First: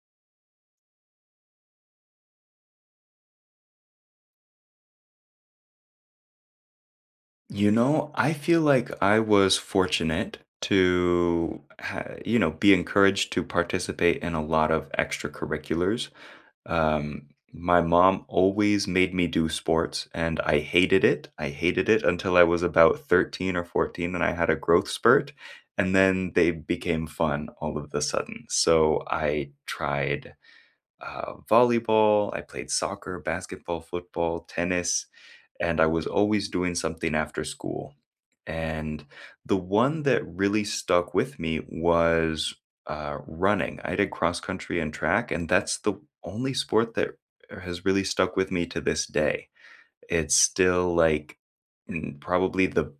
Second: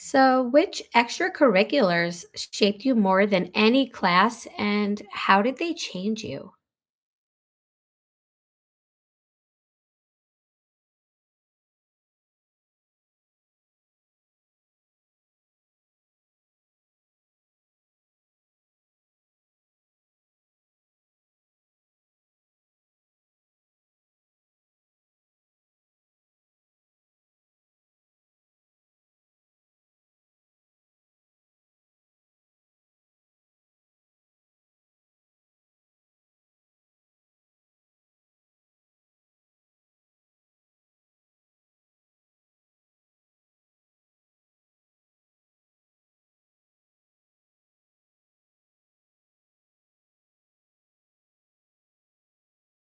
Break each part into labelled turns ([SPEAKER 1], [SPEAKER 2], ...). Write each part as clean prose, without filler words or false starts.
[SPEAKER 1] So, which extracurriculars shaped you more than any class, and how did they change you?
[SPEAKER 2] I feel like I was fortunate to be encouraged to participate in a lot of extracurriculars. My mom always made me do sports, and I hated it. I hated it until I was about 13 or 14, and I had a growth spurt, and then they became fun all of a sudden. So I tried volleyball, I played soccer, basketball, football, tennis, and I was always doing something after school. And the one that really stuck with me was running. I did cross country and track, and that's the only sport that has really stuck with me to this day. It's still, like, probably the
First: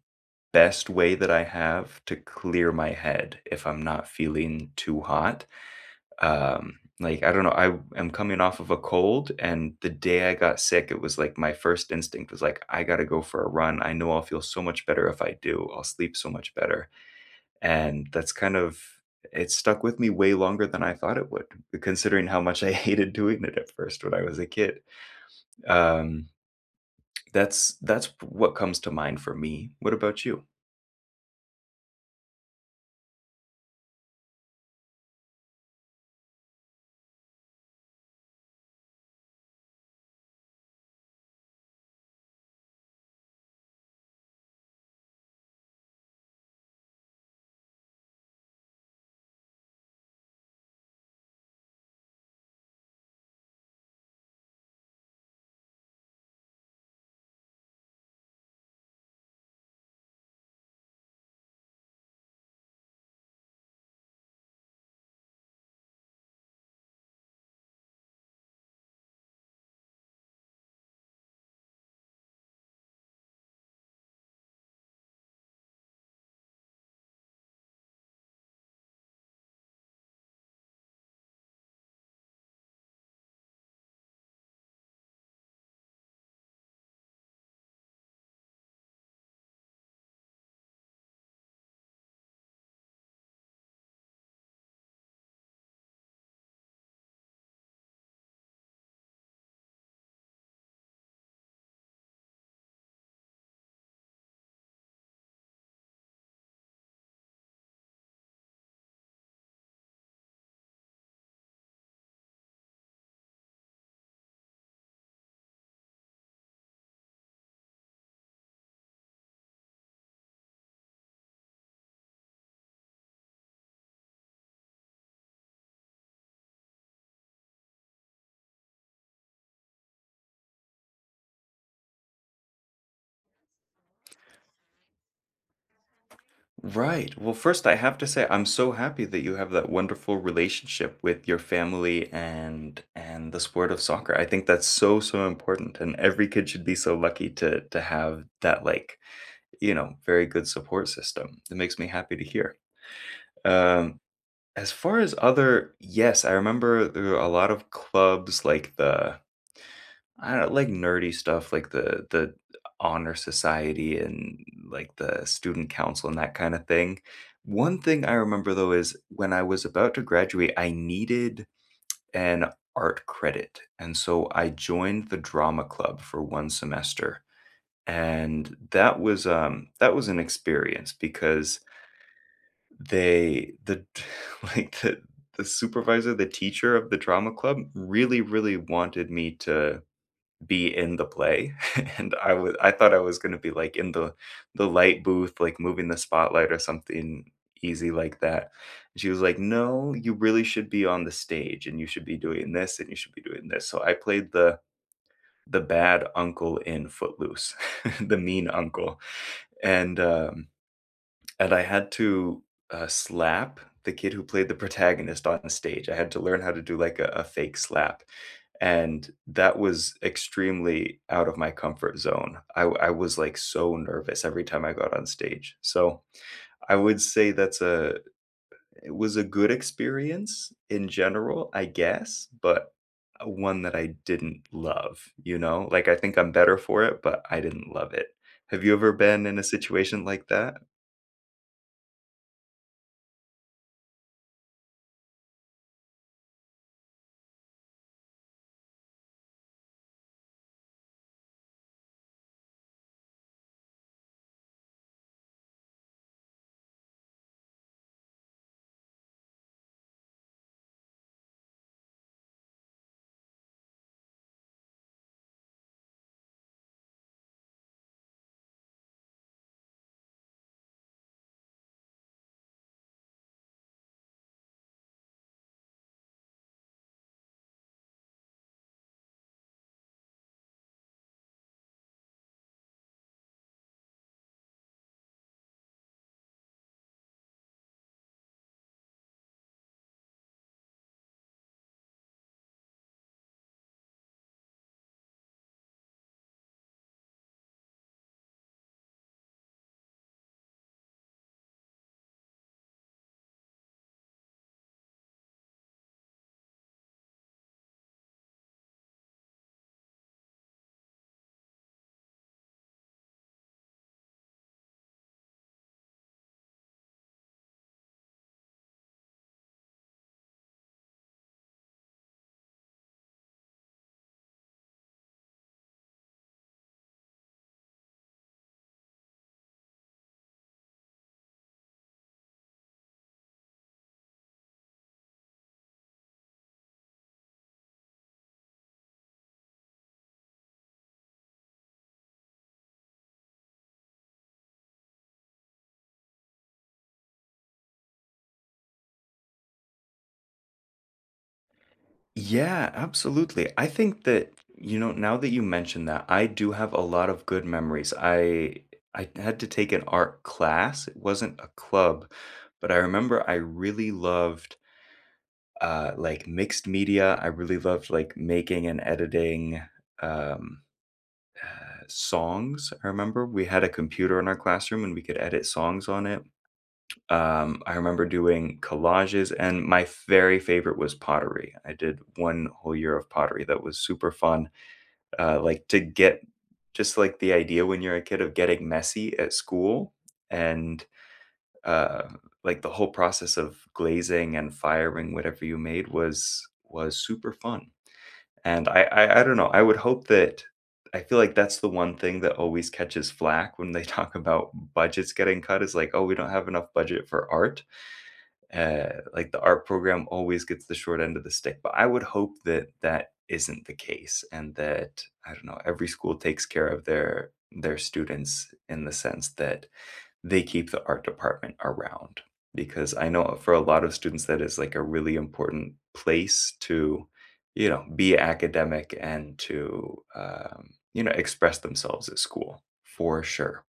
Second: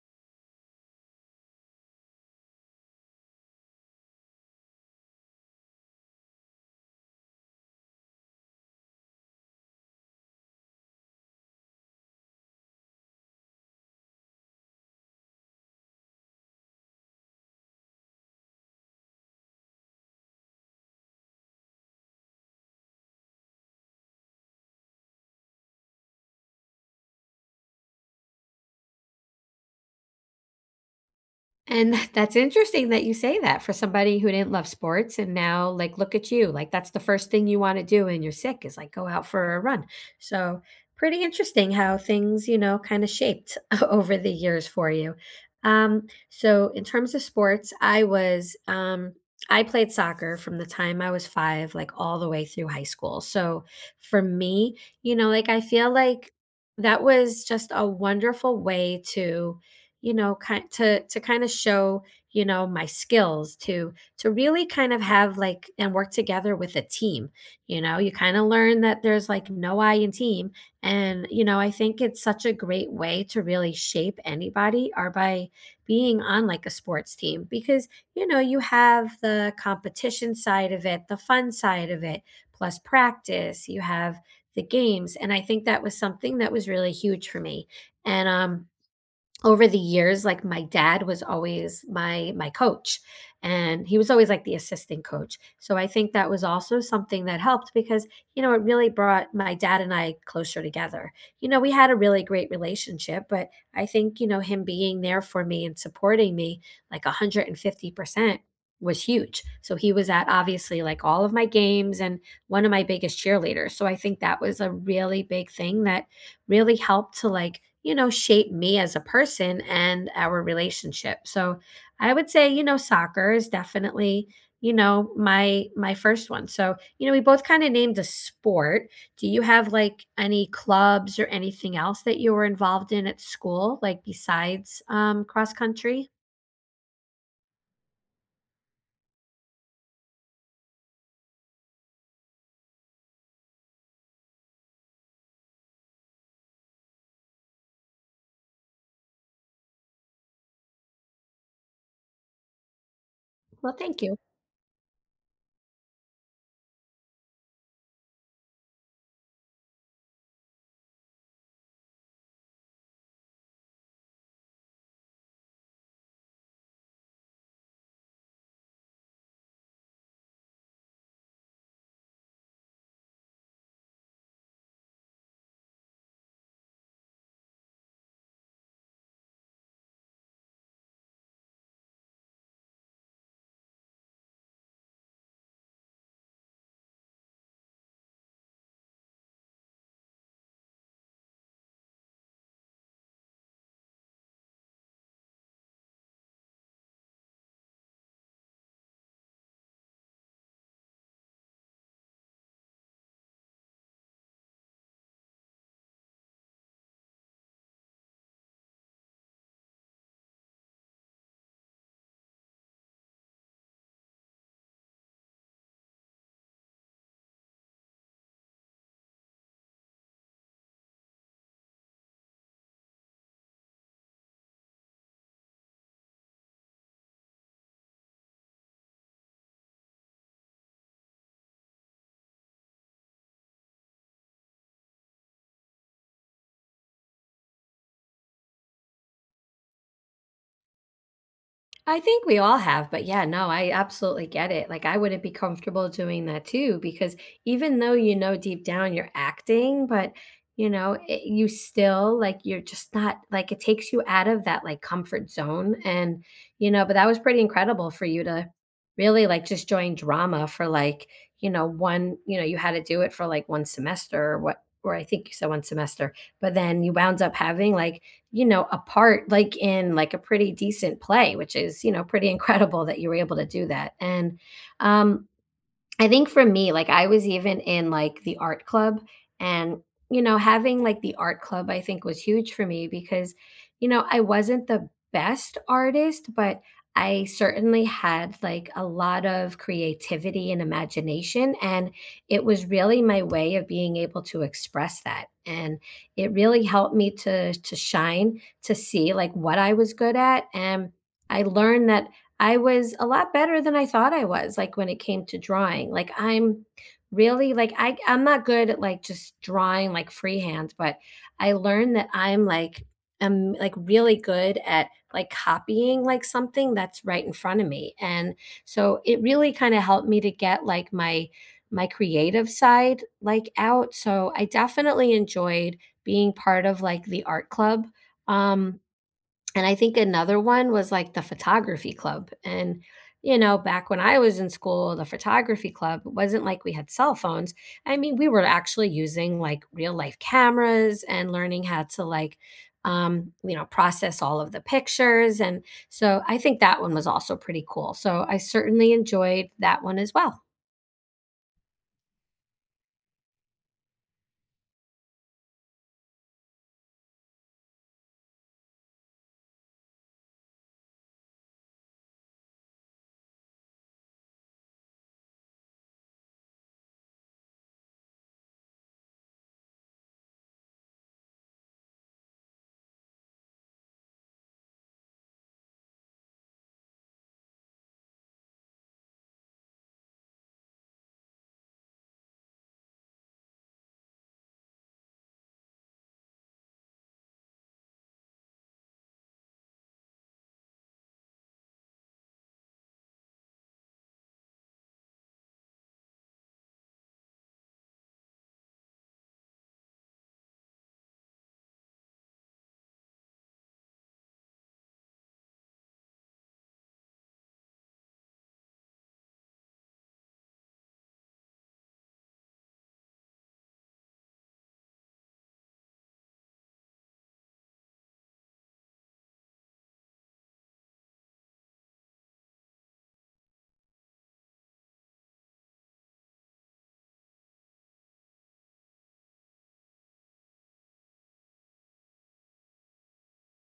[SPEAKER 2] best way that I have to clear my head if I'm not feeling too hot. Like, I don't know, I am coming off of a cold, and the day I got sick, it was like my first instinct was like, I gotta go for a run. I know I'll feel so much better if I do. I'll sleep so much better. And that's kind of, it stuck with me way longer than I thought it would, considering how much I hated doing it at first when I was a kid. Um that's that's what comes to mind for me. What about you?
[SPEAKER 1] And that's interesting that you say that for somebody who didn't love sports and now like look at you. Like that's the first thing you want to do when you're sick is like go out for a run. So pretty interesting how things, you know, kind of shaped over the years for you. So in terms of sports, I was I played soccer from the time I was 5, like all the way through high school. So for me, you know, like I feel like that was just a wonderful way to, you know, kind to kind of show, you know, my skills, to really kind of have like and work together with a team. You know, you kind of learn that there's like no I in team. And you know, I think it's such a great way to really shape anybody are by being on like a sports team, because you know, you have the competition side of it, the fun side of it, plus practice. You have the games, and I think that was something that was really huge for me. And over the years, like my dad was always my coach, and he was always like the assistant coach. So I think that was also something that helped, because you know, it really brought my dad and I closer together. You know, we had a really great relationship, but I think, you know, him being there for me and supporting me like 150% was huge. So he was at obviously like all of my games and one of my biggest cheerleaders. So I think that was a really big thing that really helped to, like, you know, shape me as a person and our relationship. So I would say, you know, soccer is definitely, you know, my first one. So, you know, we both kind of named a sport. Do you have like any clubs or anything else that you were involved in at school, like besides cross country?
[SPEAKER 2] Right. Well, first, I have to say I'm so happy that you have that wonderful relationship with your family and the sport of soccer. I think that's so, so important, and every kid should be so lucky to have that, like, very good support system. That makes me happy to hear.
[SPEAKER 1] Well,
[SPEAKER 2] Um,
[SPEAKER 1] thank you.
[SPEAKER 2] as far as other, yes, I remember there were a lot of clubs like the I don't like nerdy stuff like the honor society and like the student council and that kind of thing. One thing I remember though is when I was about to graduate, I needed an art credit. And so I joined the drama club for one semester. And that was an experience because they the like the supervisor, the teacher of the drama club really, really wanted me to be in the play, and I thought I was gonna be, like, in the light booth, like, moving the spotlight or something easy like that. And she was like, "No, you really should be on the stage, and you should be doing this, and you should be doing this." So I played the bad uncle in Footloose, the mean uncle, and, um and I had to, slap the kid who played the protagonist on stage. I had to learn how to do, like, a fake slap, and that was extremely out of my comfort zone. I was, like, so nervous every time I got on stage. So, I would say that's a it was a good experience in general, I guess, but, one that I didn't love, you know? Like, I think I'm better for it, but I didn't love it. Have you ever been in a situation like that?
[SPEAKER 1] I think we all have, but yeah, no, I absolutely get it. Like, I wouldn't be comfortable doing that too, because even though you know deep down you're acting, but you know, it, you still like you're just not like it takes you out of that like comfort zone. And you know, but that was pretty incredible for you to really like just join drama for like, you know, one, you know, you had to do it for like one semester or what, or I think you said one semester, but then you wound up having like, you know, a part like in like a pretty decent play, which is, you know, pretty incredible that you were able to do that. And um I think for me, like I was even in like the art club. And you know, having like the art club, I think was huge for me because you know, I wasn't the best artist, but I certainly had like a lot of creativity and imagination, and it was really my way of being able to express that. And it really helped me to shine, to see like what I was good at. And I learned that I was a lot better than I thought I was, like, when it came to drawing. Like, I'm really like I'm not good at, like, just drawing, like, freehand, but I learned that I'm like, really good at, like, copying, like, something that's right in front of me, and so it really kinda helped me to get, like, my creative side, like, out, so I definitely enjoyed being part of, like, the art club, um, and I think another one was, like, the photography club, and, you know, back when I was in school, the photography club wasn't like we had cell phones. I mean, we were actually using, like, real life cameras and learning how to, like, you know, process all of the pictures, and so I think that one was also pretty cool. So I certainly enjoyed that one as well.
[SPEAKER 2] Yeah, absolutely. I think that, now that you mention that, I do have a lot of good memories. I had to take an art class. It wasn't a club, but I remember I really loved like mixed media. I really loved like making and editing um songs. I remember we had a computer in our classroom and we could edit songs on it. I remember doing collages, and my very favorite was pottery. I did one whole year of pottery that was super fun, like, to get just, like, the idea when you're a kid of getting messy at school and, uh, like, the whole process of glazing and firing whatever you made was super fun, and I don't know, I would hope that I feel like that's the one thing that always catches flack when they talk about budgets getting cut is like, "Oh, we don't have enough budget for art." Like the art program always gets the short end of the stick. But I would hope that that isn't the case, and that I don't know every school takes care of their students in the sense that they keep the art department around because I know for a lot of students that is like a really important place to be academic and to express themselves at school for sure.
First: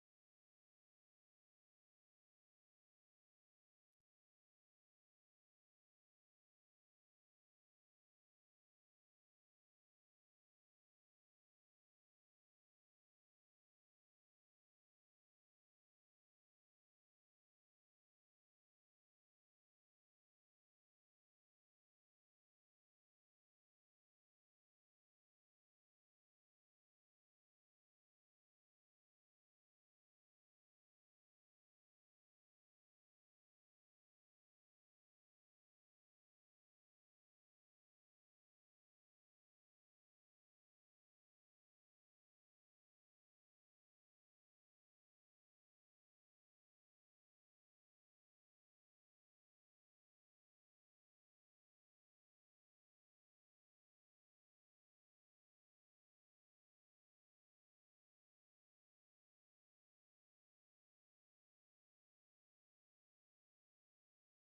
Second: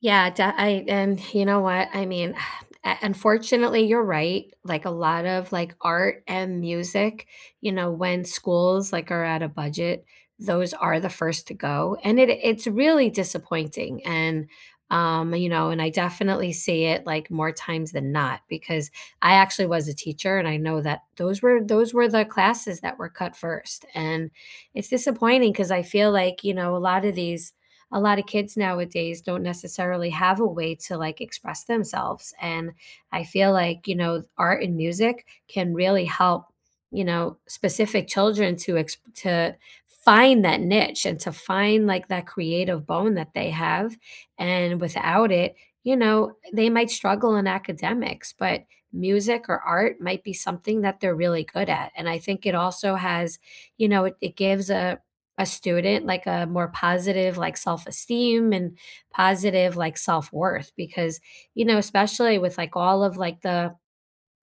[SPEAKER 1] Yeah, de I and you know what? I mean, u unfortunately, you're right. Like, a lot of, like, art and music, you know, when schools, like, are at a budget, those are the first to go, and it's really disappointing, and, you know, and I definitely see it, like, more times than not, because I actually was a teacher, and I know that those were the classes that were cut first. And it's disappointing because I feel like, you know, a lot of kids nowadays don't necessarily have a way to like express themselves. And I feel like, you know, art and music can really help, you know, specific children to to find that niche and to find like that creative bone that they have. And without it, you know, they might struggle in academics, but music or art might be something that they're really good at. And I think it also has, you know, it gives a student like a more positive like self-esteem and positive like self-worth, because you know especially with like all of like the,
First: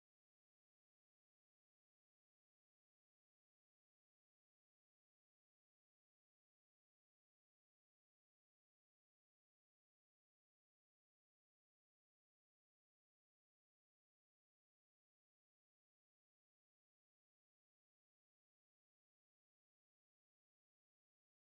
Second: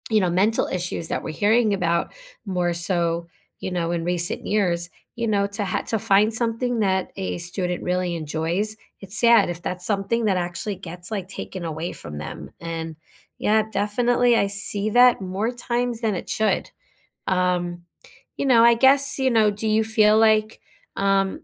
[SPEAKER 1] you know, mental issues that we're hearing about more so, you know, in recent years, you know, to to find something that a student really enjoys, it's sad if that's something that actually gets like taken away from them. And yeah, definitely I see that more times than it should. um, you know, I guess, you know, do you feel like, um,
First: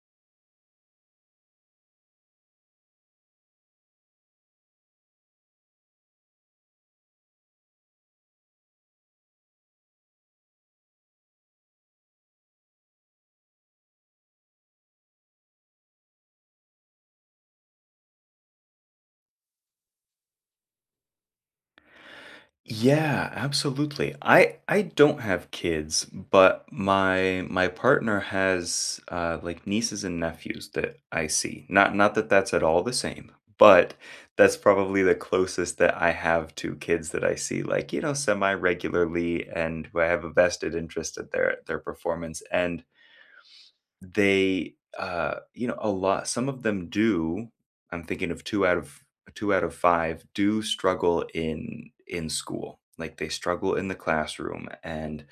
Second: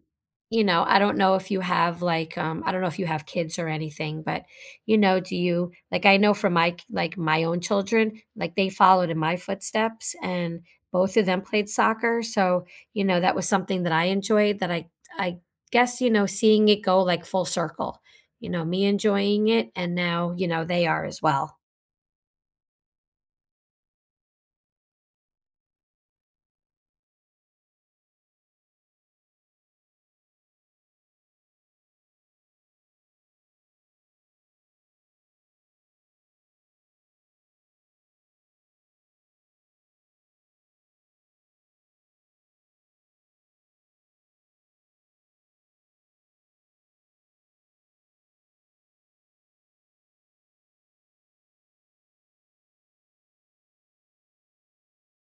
[SPEAKER 1] you know, I don't know if you have like, I don't know if you have kids or anything, but you know, do you like, I know from my, like my own children, like they followed in my footsteps and both of them played soccer. So, you know, that was something that I enjoyed that I guess, you know, seeing it go like full circle, you know, me enjoying it and now, you know, they are as well.
[SPEAKER 2] Yeah, absolutely. I don't have kids, but my partner has like nieces and nephews that I see. Not not that that's at all the same, but that's probably the closest that I have to kids that I see, like, semi regularly, and who I have a vested interest in their performance. And they, you know, a lot some of them do, I'm thinking of two out of five do struggle in school. Like, they struggle in the classroom and,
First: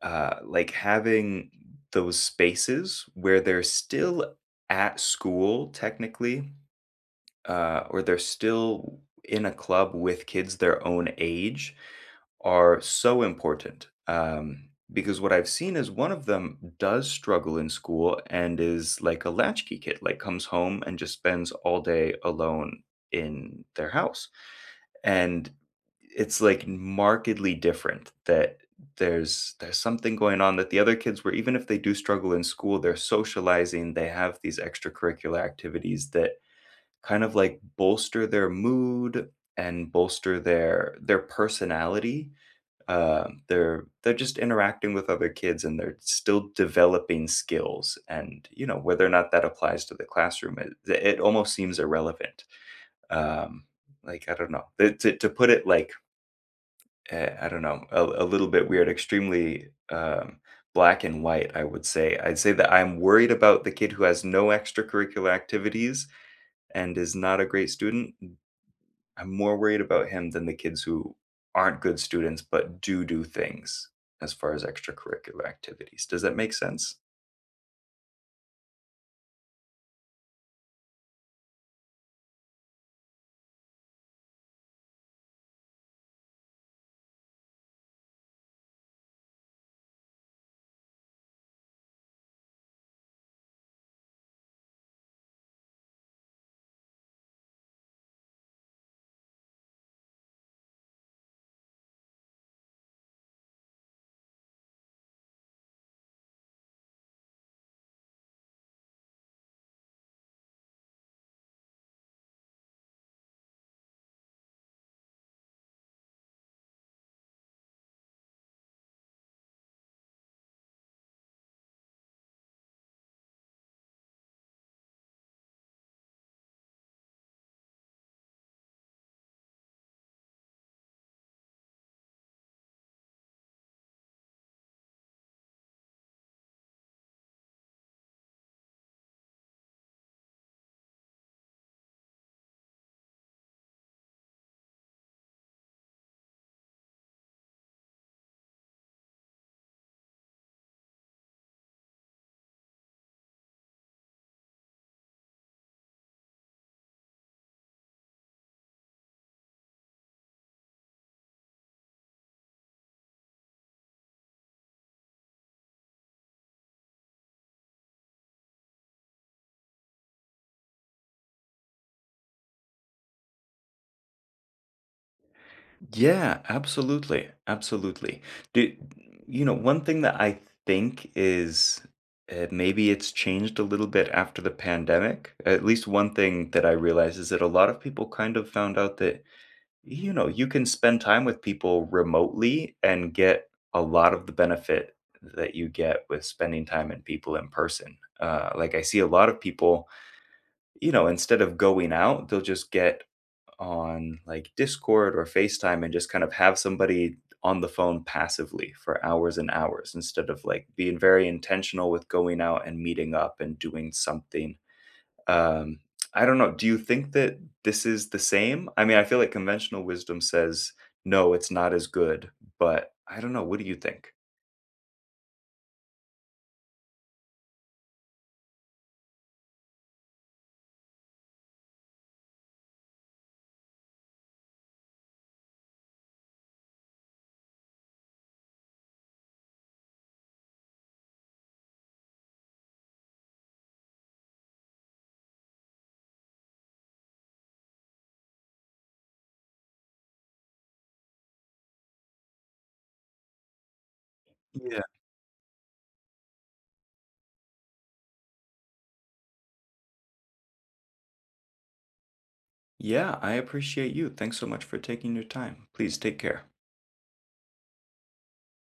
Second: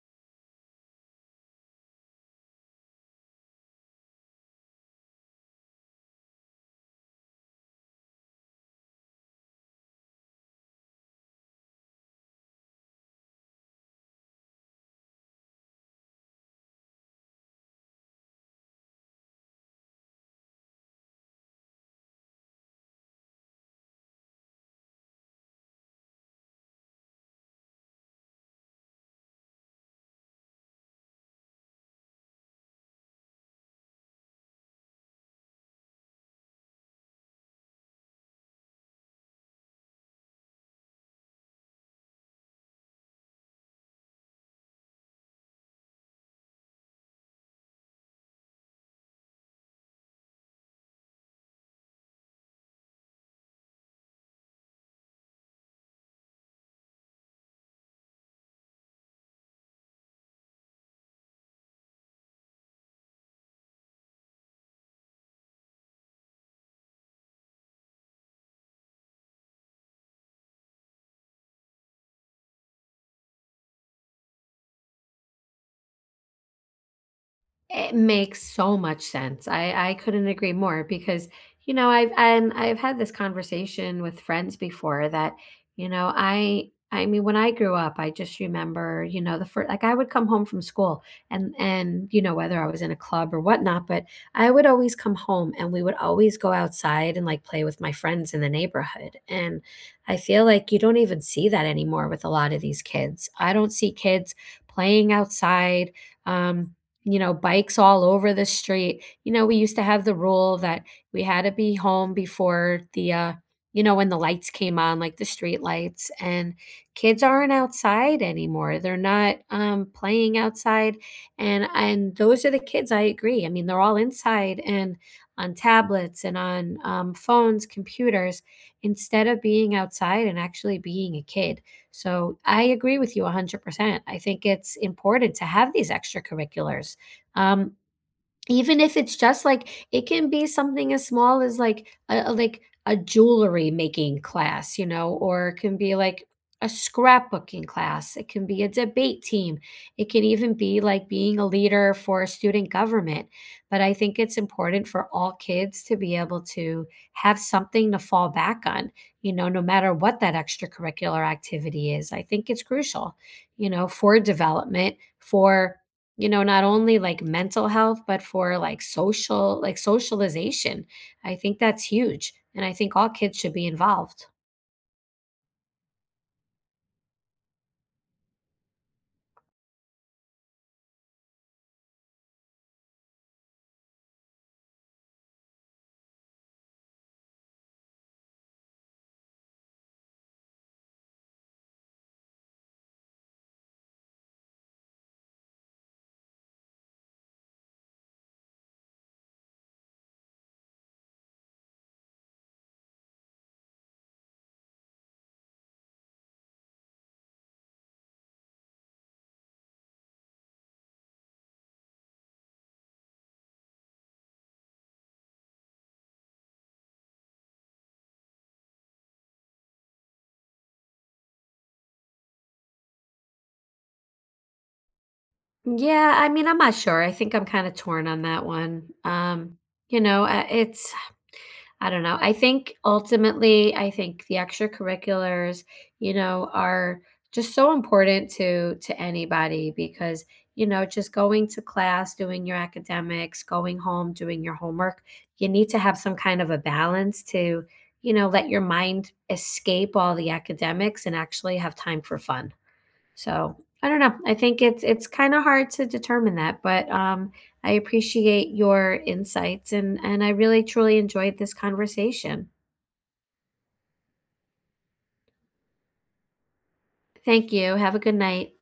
[SPEAKER 2] like, having those spaces where they're still at school technically, or they're still in a club with kids their own age are so important. Because what I've seen is one of them does struggle in school and is like a latchkey kid, like comes home and just spends all day alone in their house. And it's like markedly different that there's something going on, that the other kids were, even if they do struggle in school, they're socializing, they have these extracurricular activities that kind of like bolster their mood and bolster their personality. They're just interacting with other kids, and they're still developing skills. And whether or not that applies to the classroom, it almost seems irrelevant. Um, like, I don't know. To put it like, I don't know, a little bit weird, extremely black and white. I'd say that I'm worried about the kid who has no extracurricular activities and is not a great student. I'm more worried about him than the kids who aren't good students but do do things as far as extracurricular activities. Does that make sense?
[SPEAKER 1] It makes so much sense. I couldn't agree more because, you know, I've had this conversation with friends before that, you know, I mean, when I grew up, I just remember, you know, the first like I would come home from school and you know whether I was in a club or whatnot, but I would always come home and we would always go outside and like play with my friends in the neighborhood. And I feel like you don't even see that anymore with a lot of these kids. I don't see kids playing outside, um, you know, bikes all over the street. You know, we used to have the rule that we had to be home before the, you know, when the lights came on, like the street lights, and kids aren't outside anymore. They're not playing outside, and those are the kids. I agree. I mean, they're all inside and on tablets and on phones, computers, instead of being outside and actually being a kid. So I agree with you 100%. I think it's important to have these extracurriculars, um, even if it's just like it can be something as small as like a like a jewelry making class, you know, or it can be like a scrapbooking class. It can be a debate team. It can even be like being a leader for a student government. But I think it's important for all kids to be able to have something to fall back on, you know, no matter what that extracurricular activity is. I think it's crucial, you know, for development, for, you know, not only like mental health, but for like social like socialization. I think that's huge, and I think all kids should be involved.
[SPEAKER 2] Yeah, absolutely. Absolutely. Do, one thing that I think is maybe it's changed a little bit after the pandemic. At least one thing that I realized is that a lot of people kind of found out that you can spend time with people remotely and get a lot of the benefit that you get with spending time in people in person. Like, I see a lot of people, instead of going out, they'll just get on like Discord or FaceTime and just kind of have somebody on the phone passively for hours and hours instead of like being very intentional with going out and meeting up and doing something. um, I don't know. Do you think that this is the same? I mean, I feel like conventional wisdom says, no, it's not as good, but I don't know. What do you think?
[SPEAKER 1] Yeah, I mean, I'm not sure. I think I'm kind of torn on that one. You know, it's I don't know. I think ultimately, I think the extracurriculars, you know, are just so important to anybody because, you know, just going to class, doing your academics, going home, doing your homework, you need to have some kind of a balance to, you know, let your mind escape all the academics and actually have time for fun. So I don't know. I think
[SPEAKER 2] Yeah.
[SPEAKER 1] it's kind of hard to determine that, but I appreciate your insights and I really truly enjoyed this conversation.
[SPEAKER 2] Yeah, I appreciate you. Thanks so much for taking your time. Please take care.
[SPEAKER 1] Thank you. Have a good night.